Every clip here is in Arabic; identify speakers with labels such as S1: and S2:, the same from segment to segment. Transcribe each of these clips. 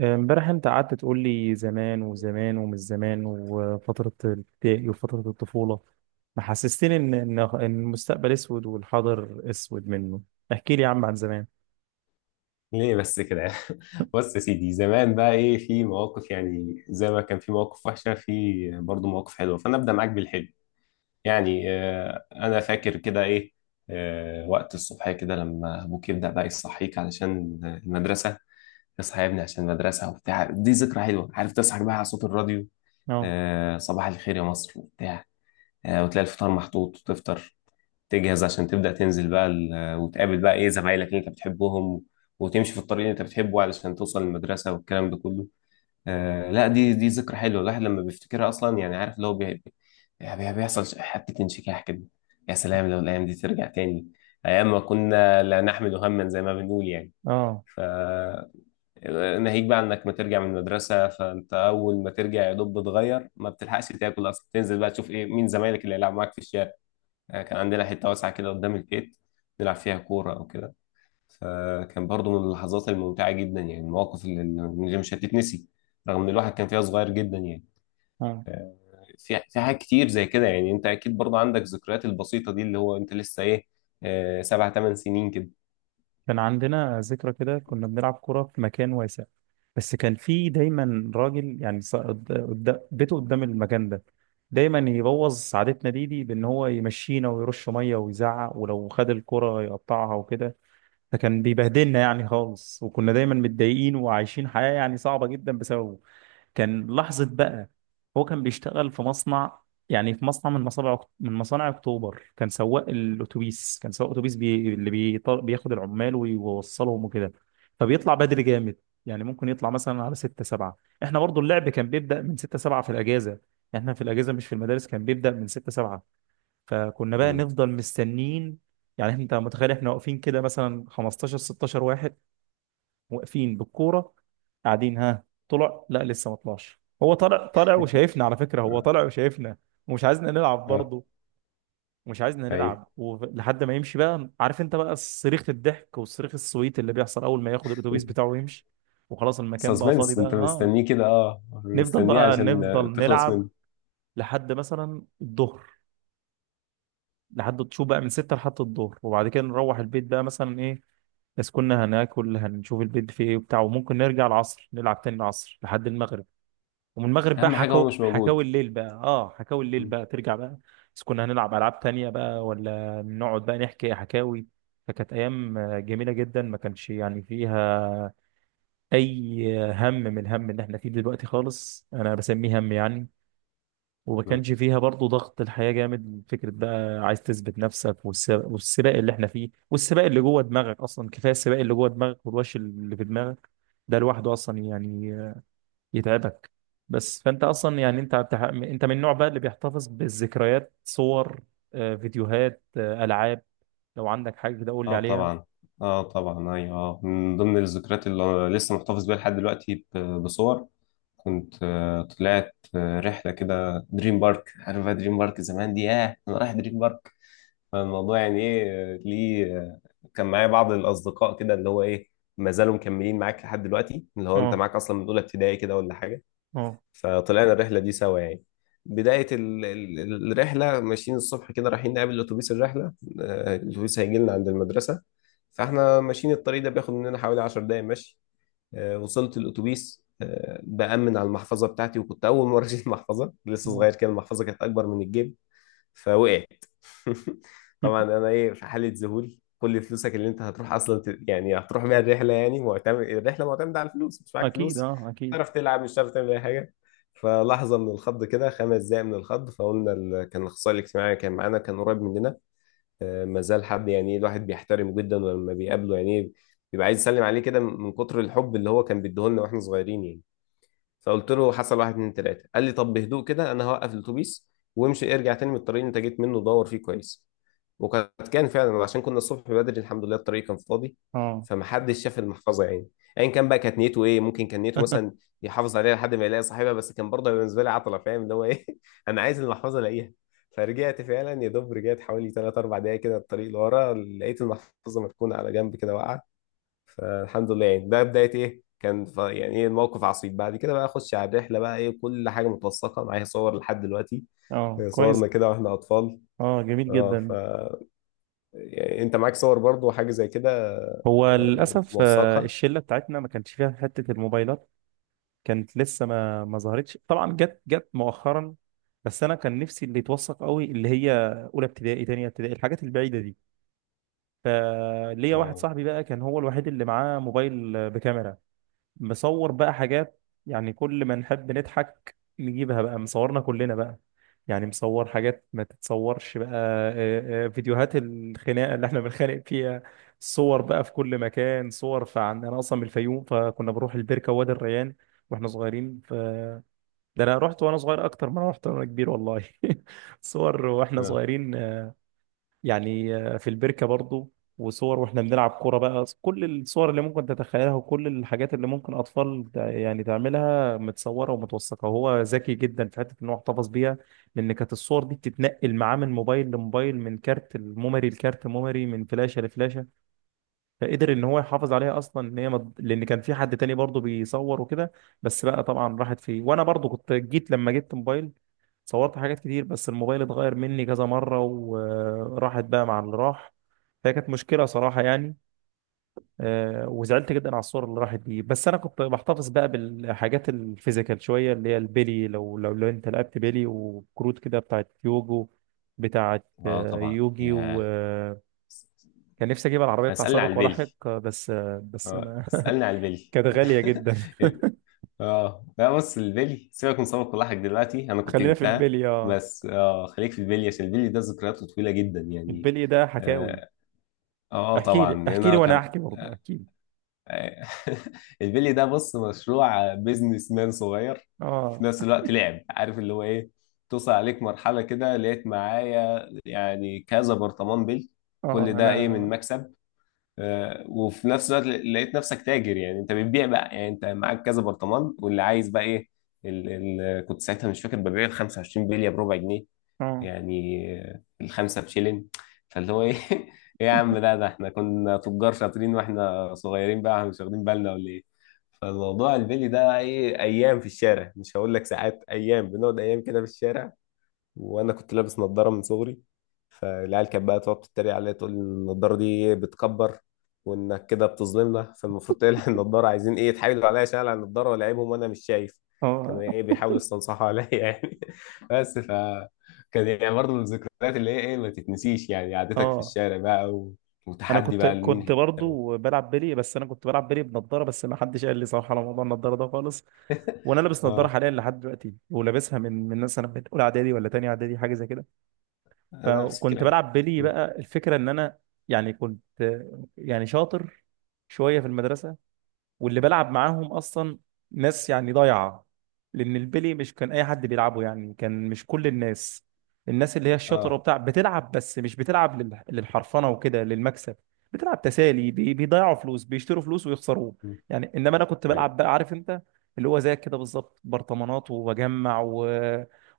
S1: امبارح انت قعدت تقول لي زمان وزمان ومش زمان وفترة الابتدائي وفترة الطفولة. محسستني ان ان إن المستقبل اسود والحاضر اسود منه. احكي لي يا عم عن زمان.
S2: ليه بس كده؟ بص يا سيدي، زمان بقى ايه، في مواقف يعني زي ما كان في مواقف وحشه، في برضه مواقف حلوه، فانا ابدا معاك بالحلو. يعني انا فاكر كده ايه. وقت الصبح كده لما ابوك يبدا بقى يصحيك علشان المدرسه، اصحى يا ابني عشان المدرسه وبتاع، دي ذكرى حلوه، عارف تصحى بقى على صوت الراديو،
S1: اه،
S2: صباح الخير يا مصر وبتاع. وتلاقي الفطار محطوط وتفطر، تجهز عشان تبدأ تنزل بقى، وتقابل بقى ايه زمايلك اللي انت بتحبهم، وتمشي في الطريق اللي انت بتحبه علشان توصل المدرسة والكلام ده كله. لا، دي ذكرى حلوة الواحد لما بيفتكرها أصلا، يعني عارف اللي هو بيحصل حتة انشكاح كده. يا سلام لو الأيام دي ترجع تاني، أيام ما كنا لا نحمل هما زي ما بنقول يعني.
S1: اه،
S2: ف ناهيك بقى انك ما ترجع من المدرسه، فانت اول ما ترجع يا دوب بتغير، ما بتلحقش تاكل اصلا، تنزل بقى تشوف ايه مين زمايلك اللي هيلعب معاك في الشارع. كان عندنا حتة واسعة كده قدام البيت، نلعب فيها كورة أو كده. فكان برضو من اللحظات الممتعة جدا يعني، المواقف اللي مش هتتنسي، رغم إن الواحد كان فيها صغير جدا يعني.
S1: اه.
S2: آه، في حاجات كتير زي كده، يعني أنت أكيد برضو عندك ذكريات البسيطة دي، اللي هو أنت لسه إيه، سبع تمن سنين كده.
S1: كان عندنا ذكرى كده، كنا بنلعب كرة في مكان واسع. بس كان في دايما راجل يعني بيته قدام المكان ده، دايما يبوظ سعادتنا دي بان هو يمشينا ويرش ميه ويزعق، ولو خد الكرة يقطعها وكده. فكان بيبهدلنا يعني خالص، وكنا دايما متضايقين وعايشين حياة يعني صعبة جدا بسببه. كان لحظة بقى. هو كان بيشتغل في مصنع، يعني في مصنع من مصانع اكتوبر. كان سواق الاتوبيس، كان سواق اتوبيس اللي بياخد العمال ويوصلهم وكده. فبيطلع بدري جامد، يعني ممكن يطلع مثلا على 6 7. احنا برضو اللعب كان بيبدأ من 6 7 في الأجازة. احنا في الأجازة مش في المدارس كان بيبدأ من 6 7. فكنا بقى
S2: مم.
S1: نفضل مستنين. يعني انت متخيل، احنا واقفين كده مثلا 15 16 واحد، واقفين بالكوره، قاعدين ها طلع لا لسه ما طلعش. هو طلع طلع وشايفنا، على فكره هو
S2: اه.
S1: طلع وشايفنا ومش عايزنا نلعب
S2: آه،
S1: برضه. ومش عايزنا
S2: ايوه.
S1: نلعب ولحد ما يمشي بقى، عارف انت بقى صريخ الضحك والصريخ السويت اللي بيحصل اول ما ياخد الاتوبيس بتاعه ويمشي. وخلاص المكان بقى فاضي
S2: سسبنس،
S1: بقى،
S2: أنت
S1: اه.
S2: مستنيه كده، أه
S1: نفضل
S2: مستنيه
S1: بقى
S2: عشان
S1: نفضل
S2: تخلص
S1: نلعب
S2: منه،
S1: لحد مثلا الظهر، لحد تشوف بقى من ستة لحد الظهر، وبعد كده نروح البيت بقى مثلا ايه. بس كنا هناكل هنشوف البيت فيه ايه وبتاع، وممكن نرجع العصر نلعب تاني العصر لحد المغرب. ومن المغرب بقى
S2: أهم حاجة هو
S1: حكاو
S2: مش
S1: حكاوي
S2: موجود.
S1: الليل بقى، اه حكاوي الليل بقى ترجع بقى. بس كنا هنلعب ألعاب تانية بقى، ولا نقعد بقى نحكي حكاوي. فكانت أيام جميلة جدا، ما كانش يعني فيها أي هم من الهم اللي احنا فيه دلوقتي خالص. أنا بسميه هم يعني. وما
S2: مم.
S1: كانش فيها برضه ضغط الحياة جامد، فكرة بقى عايز تثبت نفسك والسباق اللي احنا فيه، والسباق اللي جوه دماغك أصلا. كفاية السباق اللي جوه دماغك والوش اللي في دماغك. ده لوحده أصلا يعني يتعبك. بس فأنت أصلا يعني أنت أنت من النوع بقى اللي بيحتفظ بالذكريات، صور، فيديوهات، ألعاب. لو عندك حاجة كده قول لي
S2: اه
S1: عليها.
S2: طبعا. اه طبعا ايوه من ضمن الذكريات اللي لسه محتفظ بيها لحد دلوقتي، بصور. كنت طلعت رحله كده دريم بارك، عارف بقى دريم بارك زمان دي، ياه انا رايح دريم بارك. الموضوع يعني ايه، ليه كان معايا بعض الاصدقاء كده، اللي هو ايه ما زالوا مكملين معاك لحد دلوقتي، اللي هو انت
S1: اه،
S2: معاك اصلا من اولى ابتدائي كده ولا حاجه.
S1: اه،
S2: فطلعنا الرحلة دي سوا يعني. بداية الرحلة، ماشيين الصبح كده رايحين نقابل أتوبيس الرحلة. الأتوبيس هيجي لنا عند المدرسة، فاحنا ماشيين الطريق ده بياخد مننا حوالي 10 دقايق مشي. وصلت الأتوبيس، بأمن على المحفظة بتاعتي، وكنت أول مرة أشيل محفظة، لسه
S1: اه.
S2: صغير كده المحفظة كانت أكبر من الجيب، فوقعت. طبعا انا ايه، في حاله ذهول، كل فلوسك اللي انت هتروح اصلا يعني هتروح بيها الرحله، يعني معتمد الرحله معتمده على الفلوس، مش معاك
S1: اكيد،
S2: فلوس
S1: اه اكيد.
S2: تعرف تلعب، مش هتعرف تعمل اي حاجه. فلحظه من الخض كده، خمس دقايق من الخض، فقلنا كان الاخصائي الاجتماعي كان معانا، كان قريب مننا، ما زال حد يعني الواحد بيحترمه جدا، ولما بيقابله يعني بيبقى عايز يسلم عليه كده من كتر الحب اللي هو كان بيديهولنا واحنا صغيرين يعني. فقلت له حصل واحد اتنين تلاته، قال لي طب بهدوء كده انا هوقف الاتوبيس، وامشي ارجع تاني من الطريق اللي انت جيت منه دور فيه كويس. كان فعلا، عشان كنا الصبح بدري الحمد لله الطريق كان فاضي،
S1: اه
S2: فمحدش شاف المحفظه يعني. ايا كان بقى كانت نيته ايه، ممكن كان نيته مثلا يحافظ عليها لحد ما يلاقي صاحبها، بس كان برضه بالنسبه لي عطله، فاهم اللي هو ايه. انا عايز المحفظه الاقيها. فرجعت فعلا، يا دوب رجعت حوالي 3 4 دقايق كده الطريق لورا، لقيت المحفظه مركونه على جنب كده واقعه. فالحمد لله يعني، ده بداية ايه كان، يعني ايه الموقف عصيب، بعد كده بقى اخش على الرحلة بقى، ايه كل حاجة متوثقة معايا صور لحد دلوقتي.
S1: اه، كويس.
S2: صورنا كده واحنا اطفال.
S1: اه، جميل
S2: اه.
S1: جدا.
S2: يعني انت معاك صور برضو وحاجة زي كده،
S1: هو للأسف
S2: موثقها.
S1: الشلة بتاعتنا ما كانتش فيها حتة الموبايلات. كانت لسه ما ظهرتش طبعا، جت مؤخرا. بس أنا كان نفسي اللي يتوثق قوي اللي هي أولى ابتدائي، تانية ابتدائي، الحاجات البعيدة دي. فليا واحد
S2: اه
S1: صاحبي بقى كان هو الوحيد اللي معاه موبايل بكاميرا، مصور بقى حاجات. يعني كل ما نحب نضحك نجيبها بقى مصورنا كلنا بقى. يعني مصور حاجات ما تتصورش بقى، فيديوهات الخناقة اللي احنا بنتخانق فيها، صور بقى في كل مكان صور. فعن انا اصلا من الفيوم، فكنا بنروح البركة وادي الريان واحنا صغيرين. ف ده انا رحت وانا صغير اكتر ما انا رحت وانا كبير، والله. صور واحنا
S2: اه
S1: صغيرين، يعني في البركة برضو، وصور واحنا بنلعب كورة بقى. كل الصور اللي ممكن تتخيلها، وكل الحاجات اللي ممكن أطفال يعني تعملها متصورة ومتوثقة، وهو ذكي جدا في حتة إن هو احتفظ بيها. لأن كانت الصور دي بتتنقل معاه من موبايل لموبايل، من كارت الميموري لكارت ميموري، من فلاشة لفلاشة. فقدر ان هو يحافظ عليها اصلا ان هي لان كان في حد تاني برضه بيصور وكده. بس بقى طبعا راحت فيه. وانا برضه كنت جيت لما جبت موبايل، صورت حاجات كتير، بس الموبايل اتغير مني كذا مرة وراحت بقى مع اللي راح. فهي كانت مشكلة صراحة يعني. وزعلت جدا على الصور اللي راحت دي. بس انا كنت بحتفظ بقى بالحاجات الفيزيكال شوية، اللي هي البيلي. لو انت لعبت بيلي وكروت كده بتاعت يوجو، بتاعت
S2: اه طبعا
S1: يوجي.
S2: يا.
S1: كان نفسي اجيب العربيه بتاع
S2: اسألني على
S1: سابق ولاحق،
S2: البلي.
S1: بس بس
S2: اه
S1: ما.
S2: اسألني على البلي.
S1: كانت غاليه جدا.
S2: اه لا، بص، البلي سيبك من سمك ولاحك دلوقتي، انا كنت
S1: خلينا في
S2: جبتها.
S1: البلي، اه.
S2: بس اه خليك في البلي عشان البلي ده ذكرياته طويلة جدا يعني،
S1: البلي ده حكاوي.
S2: اه
S1: احكي
S2: طبعا.
S1: لي احكي لي
S2: هنا
S1: وانا
S2: كان.
S1: احكي برضه احكي لي.
S2: البلي ده بص مشروع بيزنس مان صغير، في
S1: اه
S2: نفس الوقت لعب، عارف اللي هو ايه. توصل عليك مرحلة كده، لقيت معايا يعني كذا برطمان بلي، كل
S1: اه
S2: ده ايه
S1: انا
S2: من مكسب. وفي نفس الوقت لقيت نفسك تاجر، يعني انت بتبيع بقى، يعني انت معاك كذا برطمان واللي عايز بقى ايه، ال كنت ساعتها مش فاكر ببيع ال 25 بلية بربع جنيه،
S1: اه
S2: يعني الخمسة بشيلين. فاللي هو ايه. ايه يا عم، ده احنا كنا تجار شاطرين واحنا صغيرين بقى، احنا مش واخدين بالنا ولا ايه؟ فالموضوع البيلي ده ايه، ايام في الشارع، مش هقول لك ساعات، ايام بنقعد ايام كده في الشارع. وانا كنت لابس نظاره من صغري، فالعيال كانت بقى تقعد تتريق عليا، تقول النضاره دي إيه، بتكبر، وانك كده بتظلمنا، فالمفروض تقلع النضاره. عايزين ايه، يتحايلوا عليا عشان اقلع النضاره ولاعبهم وانا مش شايف، كانوا
S1: اه
S2: ايه بيحاولوا يستنصحوا عليا يعني. بس كان يعني برضه من الذكريات اللي هي ايه ما تتنسيش، يعني قعدتك في
S1: اه
S2: الشارع بقى
S1: انا
S2: وتحدي
S1: كنت
S2: بقى لمين
S1: كنت
S2: هيكسب.
S1: برضه بلعب بلي. بس انا كنت بلعب بلي بنضاره، بس ما حدش قال لي صراحه على موضوع النضاره ده خالص. وانا لابس نضاره
S2: اه.
S1: حاليا لحد دلوقتي، ولابسها من مثلا من اولى اعدادي ولا تانية اعدادي حاجه زي كده.
S2: أنا نفس
S1: فكنت
S2: الكلام.
S1: بلعب بلي
S2: م.
S1: بقى، الفكره ان انا يعني كنت يعني شاطر شويه في المدرسه. واللي بلعب معاهم اصلا ناس يعني ضايعه، لان البلي مش كان اي حد بيلعبه يعني. كان مش كل الناس. الناس اللي هي الشاطره
S2: اه.
S1: وبتاع بتلعب، بس مش بتلعب للحرفنه وكده للمكسب، بتلعب تسالي. بيضيعوا فلوس، بيشتروا فلوس ويخسروه.
S2: م.
S1: يعني انما انا كنت
S2: ايوه.
S1: بلعب بقى، عارف انت اللي هو زيك كده بالظبط، برطمانات وبجمع، و...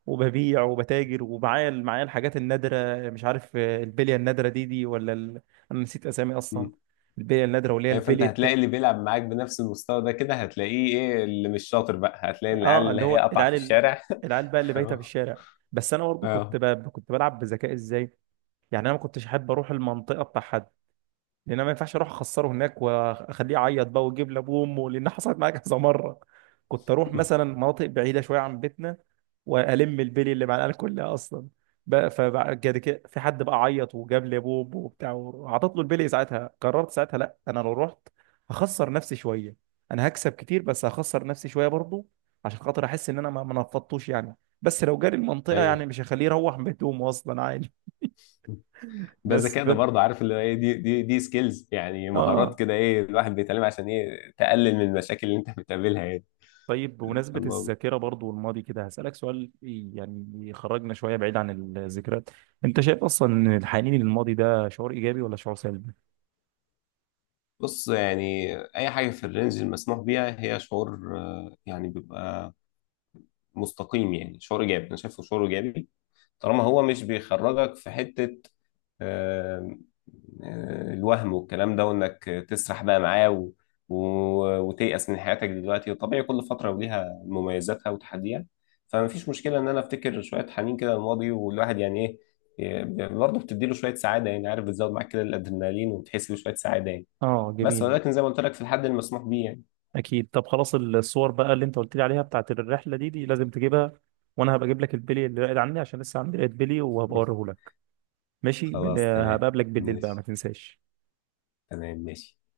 S1: وببيع وبتاجر، ومعايا معايا الحاجات النادره، مش عارف البليه النادره دي ولا ال... انا نسيت اسامي اصلا. البليه النادره واللي هي
S2: إيه، فانت
S1: البليه.
S2: هتلاقي اللي بيلعب معاك بنفس المستوى ده، كده هتلاقيه ايه، اللي مش شاطر بقى هتلاقي العيال
S1: اه،
S2: اللي
S1: اللي
S2: هي
S1: هو
S2: قطع
S1: العيال
S2: في الشارع.
S1: العيال بقى اللي بايته في
S2: اه
S1: الشارع. بس انا برضه كنت
S2: اه
S1: كنت بلعب بذكاء. ازاي يعني؟ انا ما كنتش احب اروح المنطقه بتاع حد، لان انا ما ينفعش اروح اخسره هناك واخليه يعيط بقى ويجيب لابوه وامه، لان حصلت معايا كذا مره. كنت اروح مثلا مناطق بعيده شويه عن بيتنا والم البلي اللي مع العيال كلها اصلا. بقى فبعد كده في حد بقى عيط وجاب لي ابوه وأمه وبتاع، وعطت له البلي ساعتها. قررت ساعتها لا انا لو رحت هخسر نفسي شويه. انا هكسب كتير بس هخسر نفسي شويه برضه، عشان خاطر احس ان انا ما نفضتوش يعني. بس لو جاري المنطقه يعني
S2: ايوه.
S1: مش هخليه يروح بهدومه اصلا عادي.
S2: ده
S1: بس
S2: ذكاء ده برضه، عارف اللي هو ايه، دي سكيلز، يعني مهارات
S1: اه،
S2: كده ايه، الواحد بيتعلمها عشان ايه تقلل من المشاكل اللي انت بتقابلها يعني.
S1: طيب، بمناسبة
S2: فالله.
S1: الذاكرة برضو والماضي كده، هسألك سؤال يعني يخرجنا شوية بعيد عن الذكريات. انت شايف اصلا ان الحنين للماضي ده شعور ايجابي ولا شعور سلبي؟
S2: بص، يعني اي حاجه في الرينج المسموح بيها هي شعور، يعني بيبقى مستقيم، يعني شعور ايجابي، انا شايفه شعور ايجابي، طالما هو مش بيخرجك في حتة آه، الوهم والكلام ده، وانك تسرح بقى معاه و... وتيأس من حياتك دلوقتي، وطبيعي كل فترة وليها مميزاتها وتحديها، فما فيش مشكلة ان انا افتكر شوية حنين كده الماضي، والواحد يعني ايه، برضه بتديله شوية سعادة يعني، عارف بتزود معاك كده الادرينالين وبتحس بشوية سعادة يعني.
S1: اه،
S2: بس
S1: جميل.
S2: ولكن زي ما قلت لك في الحد المسموح بيه يعني.
S1: اكيد، طب خلاص، الصور بقى اللي انت قلت لي عليها بتاعت الرحلة دي لازم تجيبها. وانا هبقى اجيب لك البلي اللي قاعد عندي، عشان لسه عندي لقيت بلي وهبقى اوريه لك. ماشي،
S2: خلاص
S1: هبقى
S2: تمام.
S1: اقابلك بالليل بقى، ما
S2: ماشي.
S1: تنساش.
S2: تمام ماشي.